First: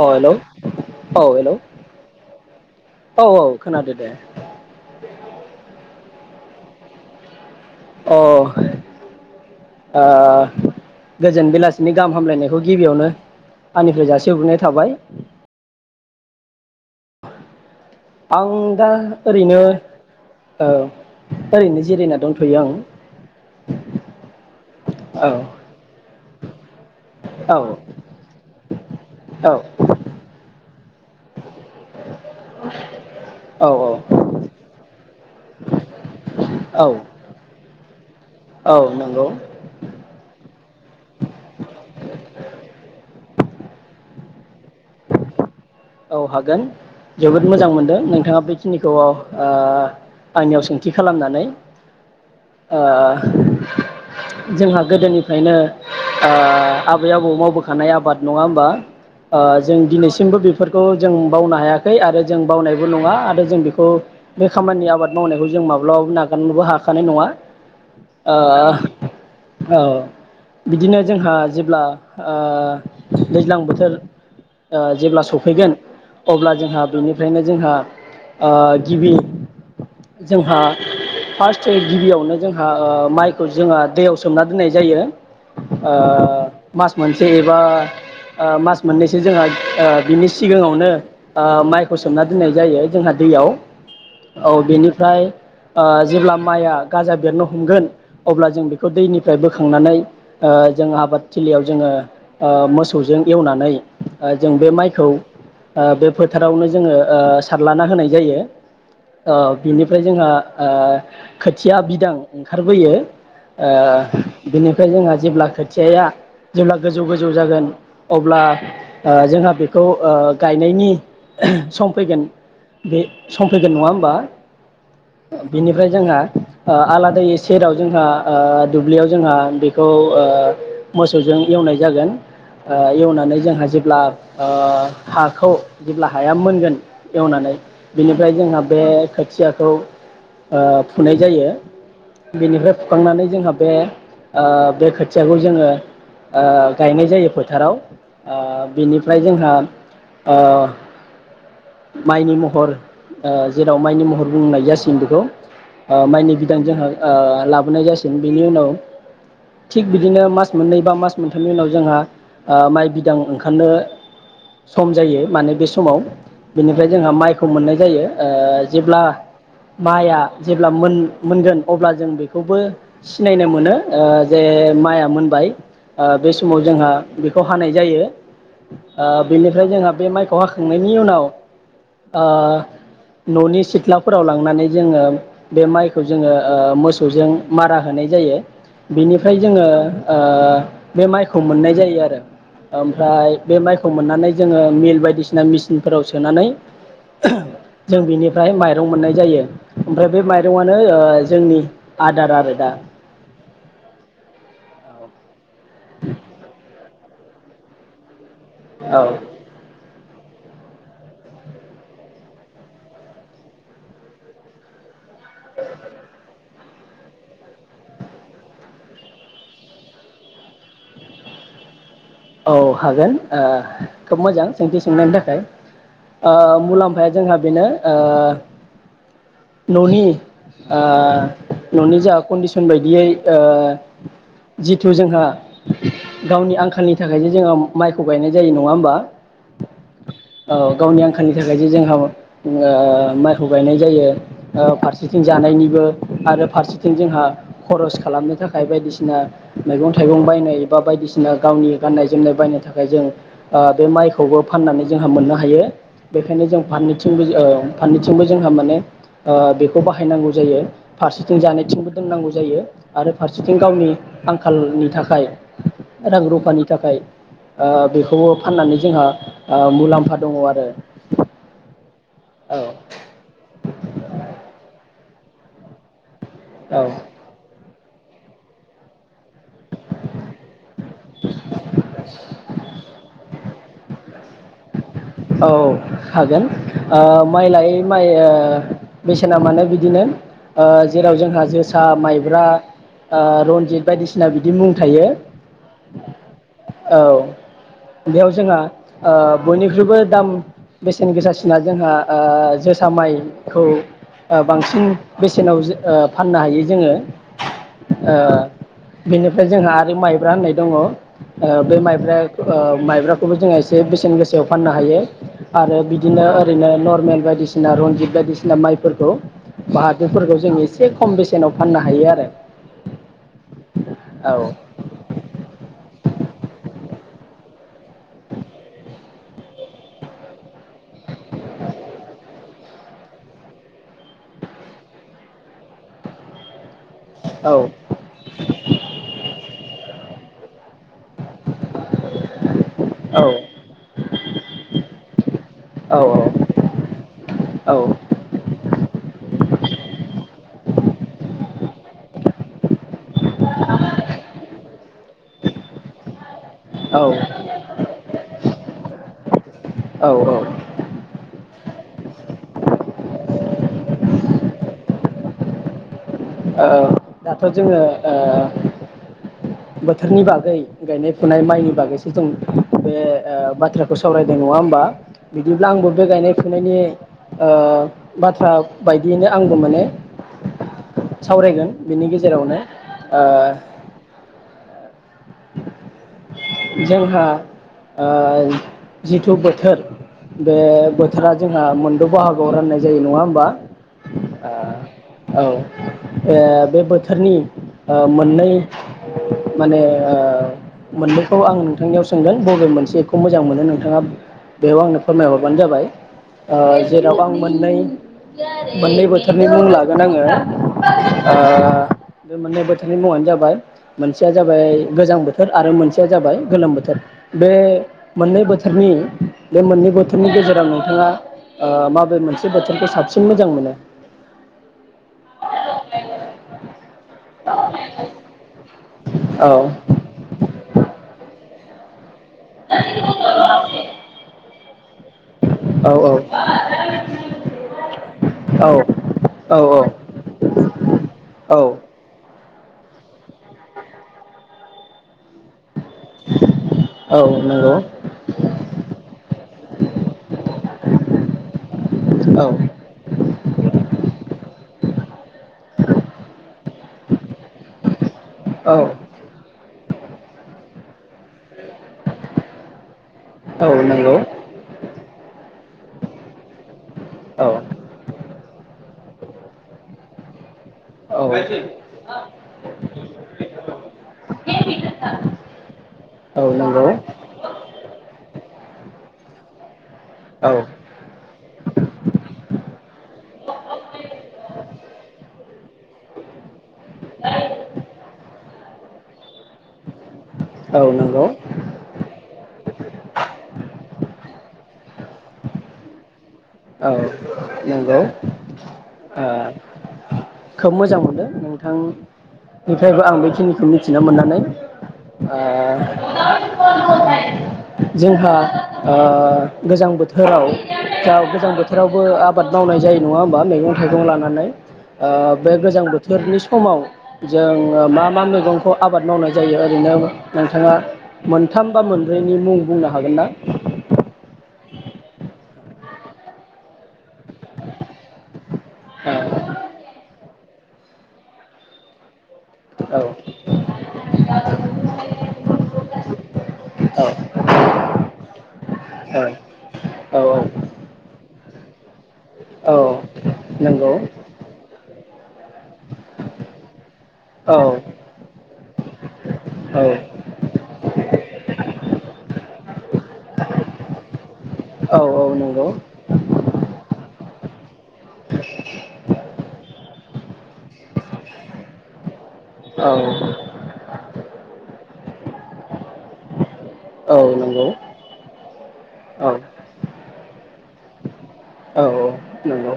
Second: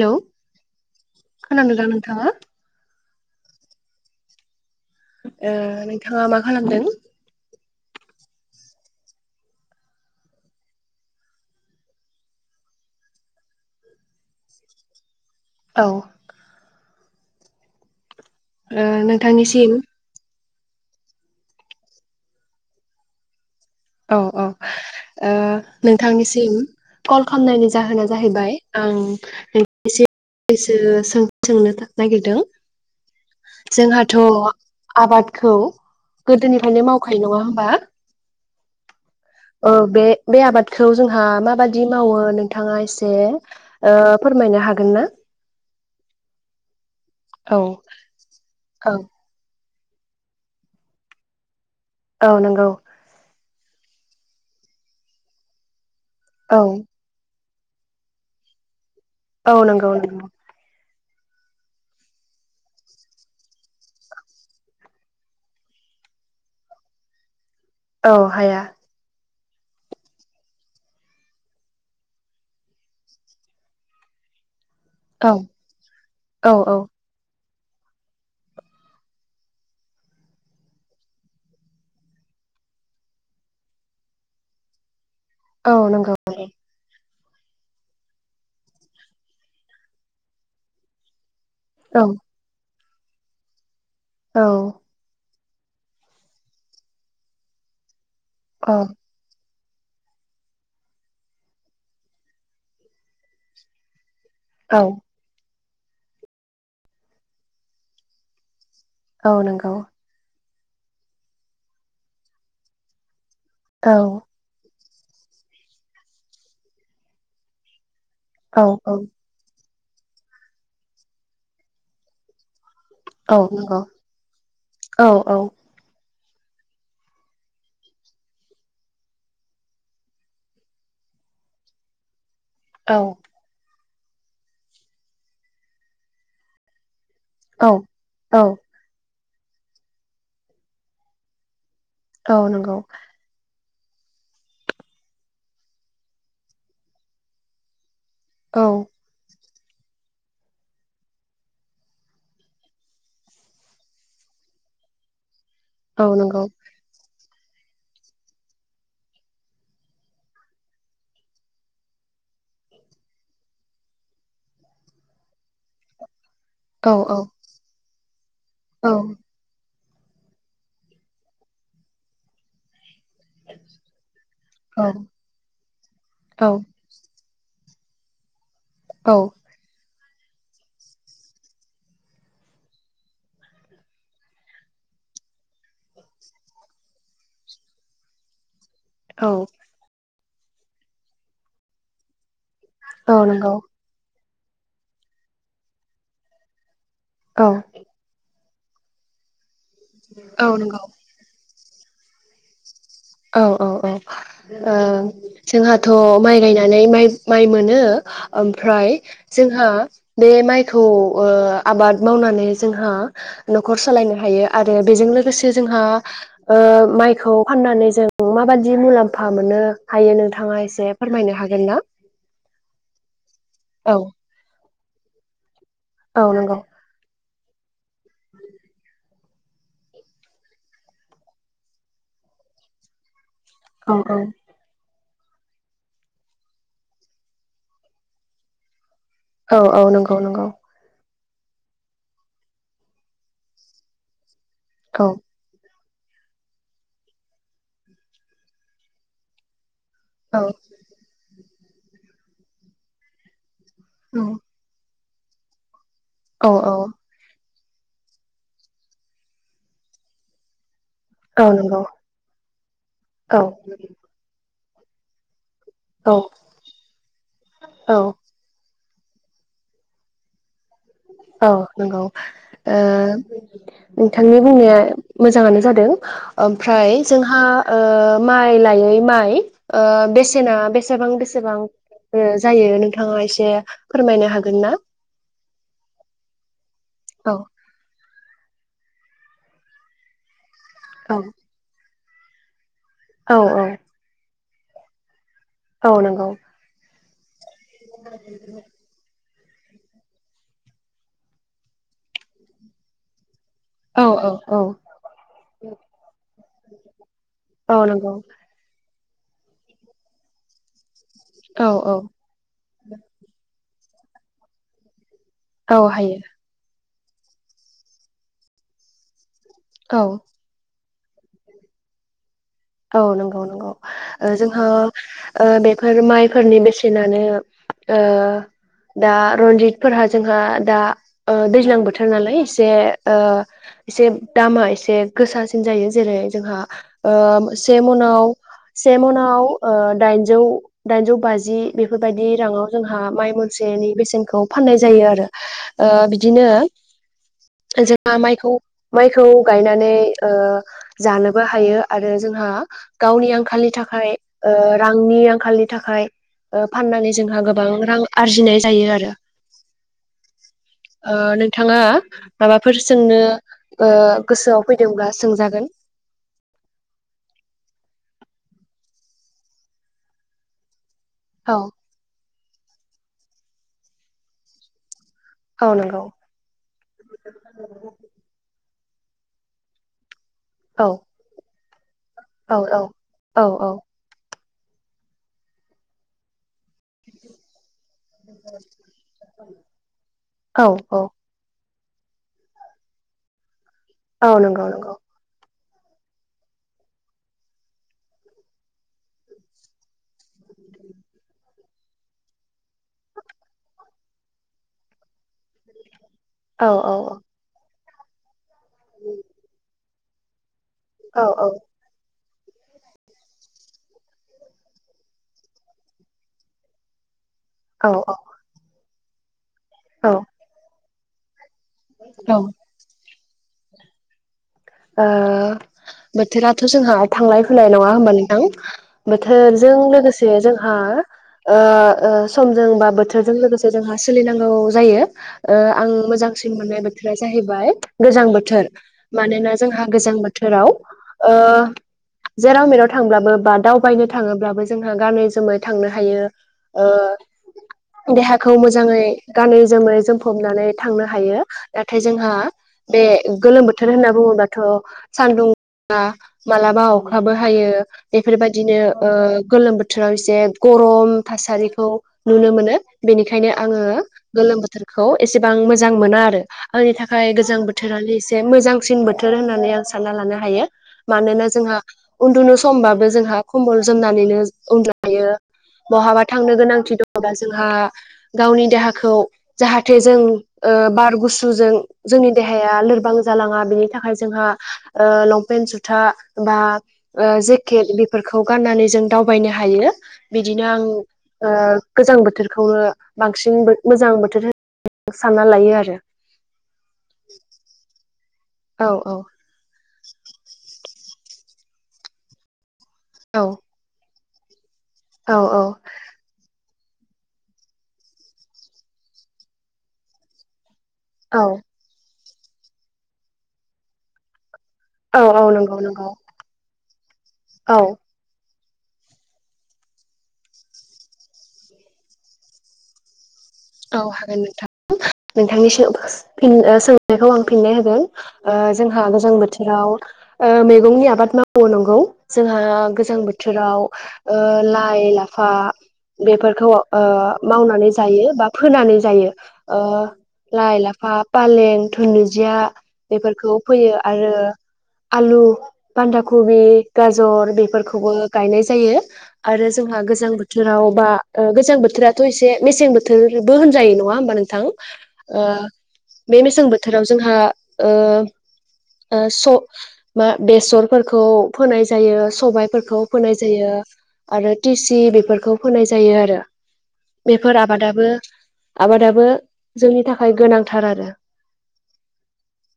औ हेलौ औ हेलौ खोनादोंना नोंथाङा औ औ खोनादो दे ए नोंथाङा मा खालामदों अ आ गोजोन बेलासिनि गाहाम हामलायनायखौ गिबियावनो आंनिफ्राय जासिहरग्रोननाय थाबाय औ आं ओ दा ओरैनो नोंथांनिसिम औ ओरैनो जिरायना दंथ'यो आं औ औ ओ नोंथांनिसिम सिम कल औ खालामनायनि जाहोना जाहैबाय आं औ एसेसो सोंथि सोंनो नागिरदों औ जोंहाथ' आबादखौ औ गोदोनिफ्रायनो मावखायो नङा होनबा औ नंगौ औ बे बे आबादखौ जोंहा माबादि मावो नोंथाङा एसे ओ फोरमायनो हागोन ना औ हागोन जोबोद औ मोजां मोनदों नोंथाङा बेखिनिखौ औ ओ आंनियाव सोंथि खालामनानै औ नंगौ ओ जोंहा गोदोनिफ्रायनो ओ औ आबै आबौ मावबो खानाय आबाद नङा होमबा ओ औ जों नंगौ नंगौ दिनैसिमबो बे खौ जों बावनो हायाखै आरो जों बावनायबो नङा आरो जों बेखौ बे खामानि आबाद मावनायखौ जों माब्लाबाबो नागारनोबो हाखानाय नङा औ ओ हाया औ बिदिनो जोंहा जेब्ला ओ दैज्लां बोथोर ओ जेब्ला औ स फैगोन औ अब्ला औ जोंहा बेनिफ्रायनो जोंहा ओ गिबि जोंहा फार्स्ट गिबियावनो जोंहा ओ माइखौ जोंहा दैयाव सोमना दोननाय जायो औ ओ नंगौ मास मोनसे एबा ओ मास मोननैसो जोंहा ओ बिनि सिगाङावनो ओ माइखौ औ सोमना दोननाय जायो जोंहा दैयाव औ बेनिफ्राय ओ जेब्ला माइआ गाजा बेरनो हमगोन अब्ला जों औ बेखौ दैनिफ्राय बो खांनानै ओ जों आबाद थिलियाव जोङो ओ मोसौजों एवनानै ओ जों बे औ माइ ओ बे फोथारावनो जोङो ओ सारलाना होनाय जायो औ ओ नंगौ बिनिफ्राय जोंहा ओ खोथिया बिदां ओंखारबोयो ओ औ बिनि फ्राय जोंहा जेब्ला खोथियाया जेब्ला गोजौ गोजौ जागोन अब्ला औ औ ओ जोंहा बे खौ ओ गायनायनि सम फैगोन बे औ समफैगोन नंगौ नङा होमबा औ औ बेनिफ्राय जोंहा ओ आलादायै सेराव जोंहा ओ दुब्लियाव जोंहा बेखौ ओ मोसौजों ओ एवनाय जागोन ओ औ एवनानै जोंहा जे अब्ला ओ हाखौ जेब्ला हाया मोनगोन एवनानै औ बिनिफ्राय औ जोंना बे खोथियाखौ ओ फुनाय जायो औ । बेनिफ्राय नंगौ फुखांनानै जोंहा बे ओ बे खोथियाखौ जोङो ओ गायनाय जायो फोथाराव ओ औ बिनि जोंहा ओ माइनि महर ओ जेराव ओ माइनि महर बुंनाय जासिगोन बेखौ औ ओ माइनि नंगौ बिदां जोंहा ओ लाबोनाय जासिगोन बेनि उनाव थिग बिदिनो मास मोननै बा मास मोनथामनि उनाव जोंहा ओ माइ बिदां ओंखारनो सम जायो माने बे समाव बेनिफ्राय औ जोंहा औ माइखौ मोननाय जायो ओ औ जेब्ला माइया जेब्ला मोनगोन मोनगोन अब्ला जों बेखौबो सिनायनो मोनो ओ जे माइया मोनबाय बे ओ औ समाव जोंहा बेखौ फानाय जायो औ ओ बेनिफ्राय जोंहा बे माइ खाव हाखांनायनि उनाव ओ न'नि सिथ्लाफोराव लांनानै जोङो बे माइखौ जोङो ओ मोसौजों मारा होनाय जायो । बिनिफ्राय जोङो ओ बे माइखौ मोननाय जायो आरो औ ओमफ्राय नंगौ बे माइखौ मोननानै जोङो मिल बायदिसिना मेचिनफोराव सोनानै औ जों बिनि ओमफ्राय माइरं मोननाय जायो । ओमफ्राय बे औ माइरंआनो नंगौ ओ जोंनि आदार आरो दा औ औ औ ओ जोंहाथ' माइ गायनानै माइ माइ मोनो । ओमफ्राय औ बे माइखौ ओ आबाद मावनानै जोंहा न'खर सालायनो हायो आरो बेजों लोगोसे लोगोसे जोंहा ओ माइखौ फाननानै जों माबाददि मुलाम्फा मोननो हायो नोंथाङा एसे फोरमायनो हागोन ना? औ हागोन ओ औ खोब मोजां । सोंथि सोंनायनि औ आ नंगौ मुलाम्फाया जोंहा बेनो ओ न'नि ओ न'नि जा कन्दिसन बायदियै । औ ओ जिथु जोंहा गावनि आंखालनि थाखायसो जोङो माइखौ गायनाय जायो। नङा होमबा? औ औ नंगौ नंगौ। खालनि थाखायसो जोंहाबो ओ माइखौ गायनाय जायो। ओ औ फारसेथिं जानायनिबो आरो फारसेथिं जोंहा खरस खालामनो थाखाय बायदिसिना मैगं थाइगं औ बायनाय बा बायदिसिना गावनि गाननाय जोमनाय बायनो थाखाय जों ओ बे माइखौबो फाननानै जोंहा मोननो हायो बेखायनो औ जों फारनैथिंबो औ फाननोथिंबो जोंहा माने ओ बेखौ बाहायनांगौ जायो। फारसेथिं औ नंगौ जानायथिंबो दोननांगौ जायो आरो औ फारसेथिं गावनि आं खालनि थाखाय औ रां रुपानि थाखाय ओ औ बेखौबो फाननानै जोंहा ओ मुलाम्फा दङ आरो। औ नोंगौ। औ ओ नोंथांनि बुंनाया मोजाङानो जादों। औ ओमफ्राय जोंहा ओ माइ लायै माइ ओ बेसेना बेस सेबां बेसेबां ओ जायो नों थाङा एसे फोरमायनो हागोन ना? औ हागोन। ओ औ माइ लायै माइ ओइ ओ बेसेना माने बिदिनो ओ जेराव औ जोंहा जोसा माइब्रा ओ औ रनजित बायदिसिना बि दि मुं थायो। औ नंगौ। औ बेयाव जोंहा ओ बयनिख्रुइबो दाम बेसेन गोसासिना जोंहा ओ जोसा माइ खौ औ औ ओ औ बांसिन बेसेनाव जों ओ फाननो हायो जोङो औ नंगौ ओ बेनिफ्राय जोंहा आरो माइब्रा होननाय दङ। ओ औ बे औ माइब्रा ओ माइब्राखौबो जोंहा एसे बेसेन गोसाआव फाननो हायो औ आरो हायो बिदिनो ओरैनो नर मेल बायदिसिना रनजित बायदिसिना माइफोरखौ औ बाहादोफोरखौ जों ए से खम बेसेनाव फाननो हायो आरो औ नंगौ नंगौ जोंहा ओ बेफोर माइ फोरनि बेसेनानो ओ दा रनजित फोरहा जोंहा दा ओ दैज्लां बोथोर नालाय एसे ओ एसे दामा एसे गोसासिन जायो जेरै जोंहा औ से मनाव से मनाव ओ दाइन जौ दाइनजौ बाजि बेफोरबायाददि राङाव जोंहा औ माइ मनसेनि बेसेनखौ फाननाय जायो आरो ओ औ बिदिनो औ जोंहा माइखौ माइखौ गायनानै ओ जानोबो हायो आरो जों हा गावनि आंखालनि थाखाय ओ रांनि आंखालनि थाखाय ओ फाननानै जोंहा गोबां रां आरजिनाय जायो आरो औ औ ओ नोंथाङा माबाफोर सोंनो ओ गोसोआव फैदोंब्ला सोंजागोन ओ दाथ' जोङो ओ बोथोरनि बागै गायनाय फुनाय औ माइनि बागैसो जों बे ओ बाथ्राखौ सावरायदों नङा होमबा बिदिब्ला औ आंबो नंगौ बे गायनाय फुनायनि ओ बाथ्रा बायदियैनो आंबो माने औ सावरायगोन बिनि औ गेजेरावनो औ ओ औ जोंहा ओ जिथु बोथोर बे औ औ बोथोरा जोंहा मोन द' बाहागोआव राननाय जायो नङा होमबा औ ओ नंगौ नंगौ औ बे बोथोरनि ओ मोननै माने ओ मोननैखौ आं नोंथांनियाव सोंगोन बबे मोनसेखौ मोजां मोनो नोंथाङा बेयाव आंनो फोरमायहरबानो जाबाय औ औ जेराव आं मोननै मोननै बोथोरनि मुं लाग गोन आङो औ ओ औ बे मोननै बोथोरनि मुङानो जाबाय मोनसेया जाबाय गोजां बोथोर आरो मोनसेया जाबाय गोलोम बोथोर बे औ मोननै बोथोरनि बे मोननै औ बोथोरनि गेजेराव नोंथाङा माबे ओ मोनसे बोथोरखौ साबसिन सिन मोजां मोनो ओ बोथोराथ जोंहा थांलाय फैलाय नङा होमबा नोंथां औ बोथोरजों लोगोसे जोंहा ओ समजों बा बोथोरजों लोगोसे जोंहा सोलिनांगौ जायो आं मोजांसिन मोननाय बोथोरा जाहैबाय गोजां औ बोथोर औ मानोना जोंहा गोजां बोथोराव ओ औ जेराव मेराव थांब्लाबो बा दावबायनो थाङोब्लाबो जोंहा गानै जोमै थांनो हायो औ नंगौ देहाखौ मोजाङै गानै जोमै जोमफबनानै थांनो हायो नाथाय जोंहा औ बे गोलोम बोथोर होनना बुङोब्ला थ सानदुं मालाबा अखाबो हायो औ बेफोरबायदिनो ओ गोलोम बोथोर बोथोराव एसे गरम थासारिखौ नुनो मोनो बेनिखायनो औ आङो नंगौ गोलोम बोथोरखौ एसेबां मोजां मोना आरो आंनि थाखाय औ नंगौ औ गोजां बोथोरानो एसे मोजां सिन बोथोर होननानै आं सानना लानो हायो औ मानोना जोंहा उन्दुनो समबाबो जोंहा खम्बल जोमनानैनो उन्दुनो हायो बहाबा थांनो नंगौ गोनांथि दङबा जोंहा गावनि देहाखौ जाहा थे जों बार गुसुजों जोंनि देहाया लोरबां जालाङा बिनि हा ओ लंपेन जुथा बा जेकेट बेफोरखौ गाननानै जों दावबायनो हायो बिदिनो आं गोजां बोथोर खौनो बांसिन मोजां बोथोर होनना सानना लायो आरो औ नोंगौ औ औ ओ‌ खोब मोजां मोन नोंथां निफ्रायबो आं औ बेखिनिखौ मिथिनो मोननानै ओ [unintelligible] औ औ जोंहा ओ गोजां बोथोराव औ गोजां बोथोरावबो आबाद मावनाय जायो नङा होमबा मैगं थाइगं लानानै ओ औ औ बे नंगौ गोजां नंगौ बोथोरनि समाव औ जोंङो मा मा मैगं खौ आबाद मावनाय जायो ओरैनो नोंथाङा मोनथाम बा मोनब्रैनि मुं बुंनो हागोन ना औ हागोन नोंथां नोंथांनि सों ओ सोंनायखौ आं फिननाय होगोन ओ जोंहा गोजां बोथोराव ओ मैगंनि आबाद मावो‌ नंगौ जोंहा गोजां बोथोराव ओ लाइ लाफा बेफोरखौ ओ मावनानै जायो बा होनानै जायो ओ औ लाइ लाफा फालें धुनुजिया औ बेफोरखौ नंगौ फोयो आरो आलु बान्दाकबि गाजर औ बेफोरखौबो गायनाय जायो आरो औ जोंहा गोजां बोथोराव बा ओ गोजां बोथोराथ' एसे मेसें बोथोर बो होनजायो नङा होनबा औ औ नंगौ बे मेसें बोथोराव जोंहा ओ स मा बेसरफोरखौ फोनाय जायो सबायफोरखौ औ फोनाय जायो आरो टिसि बेफोरखौ फोनाय जायो आरो औ बेफोर नंगौ आबादा बो आबादाबो औ जोंनि थाखाय गोनांथार आरो औ नंगौ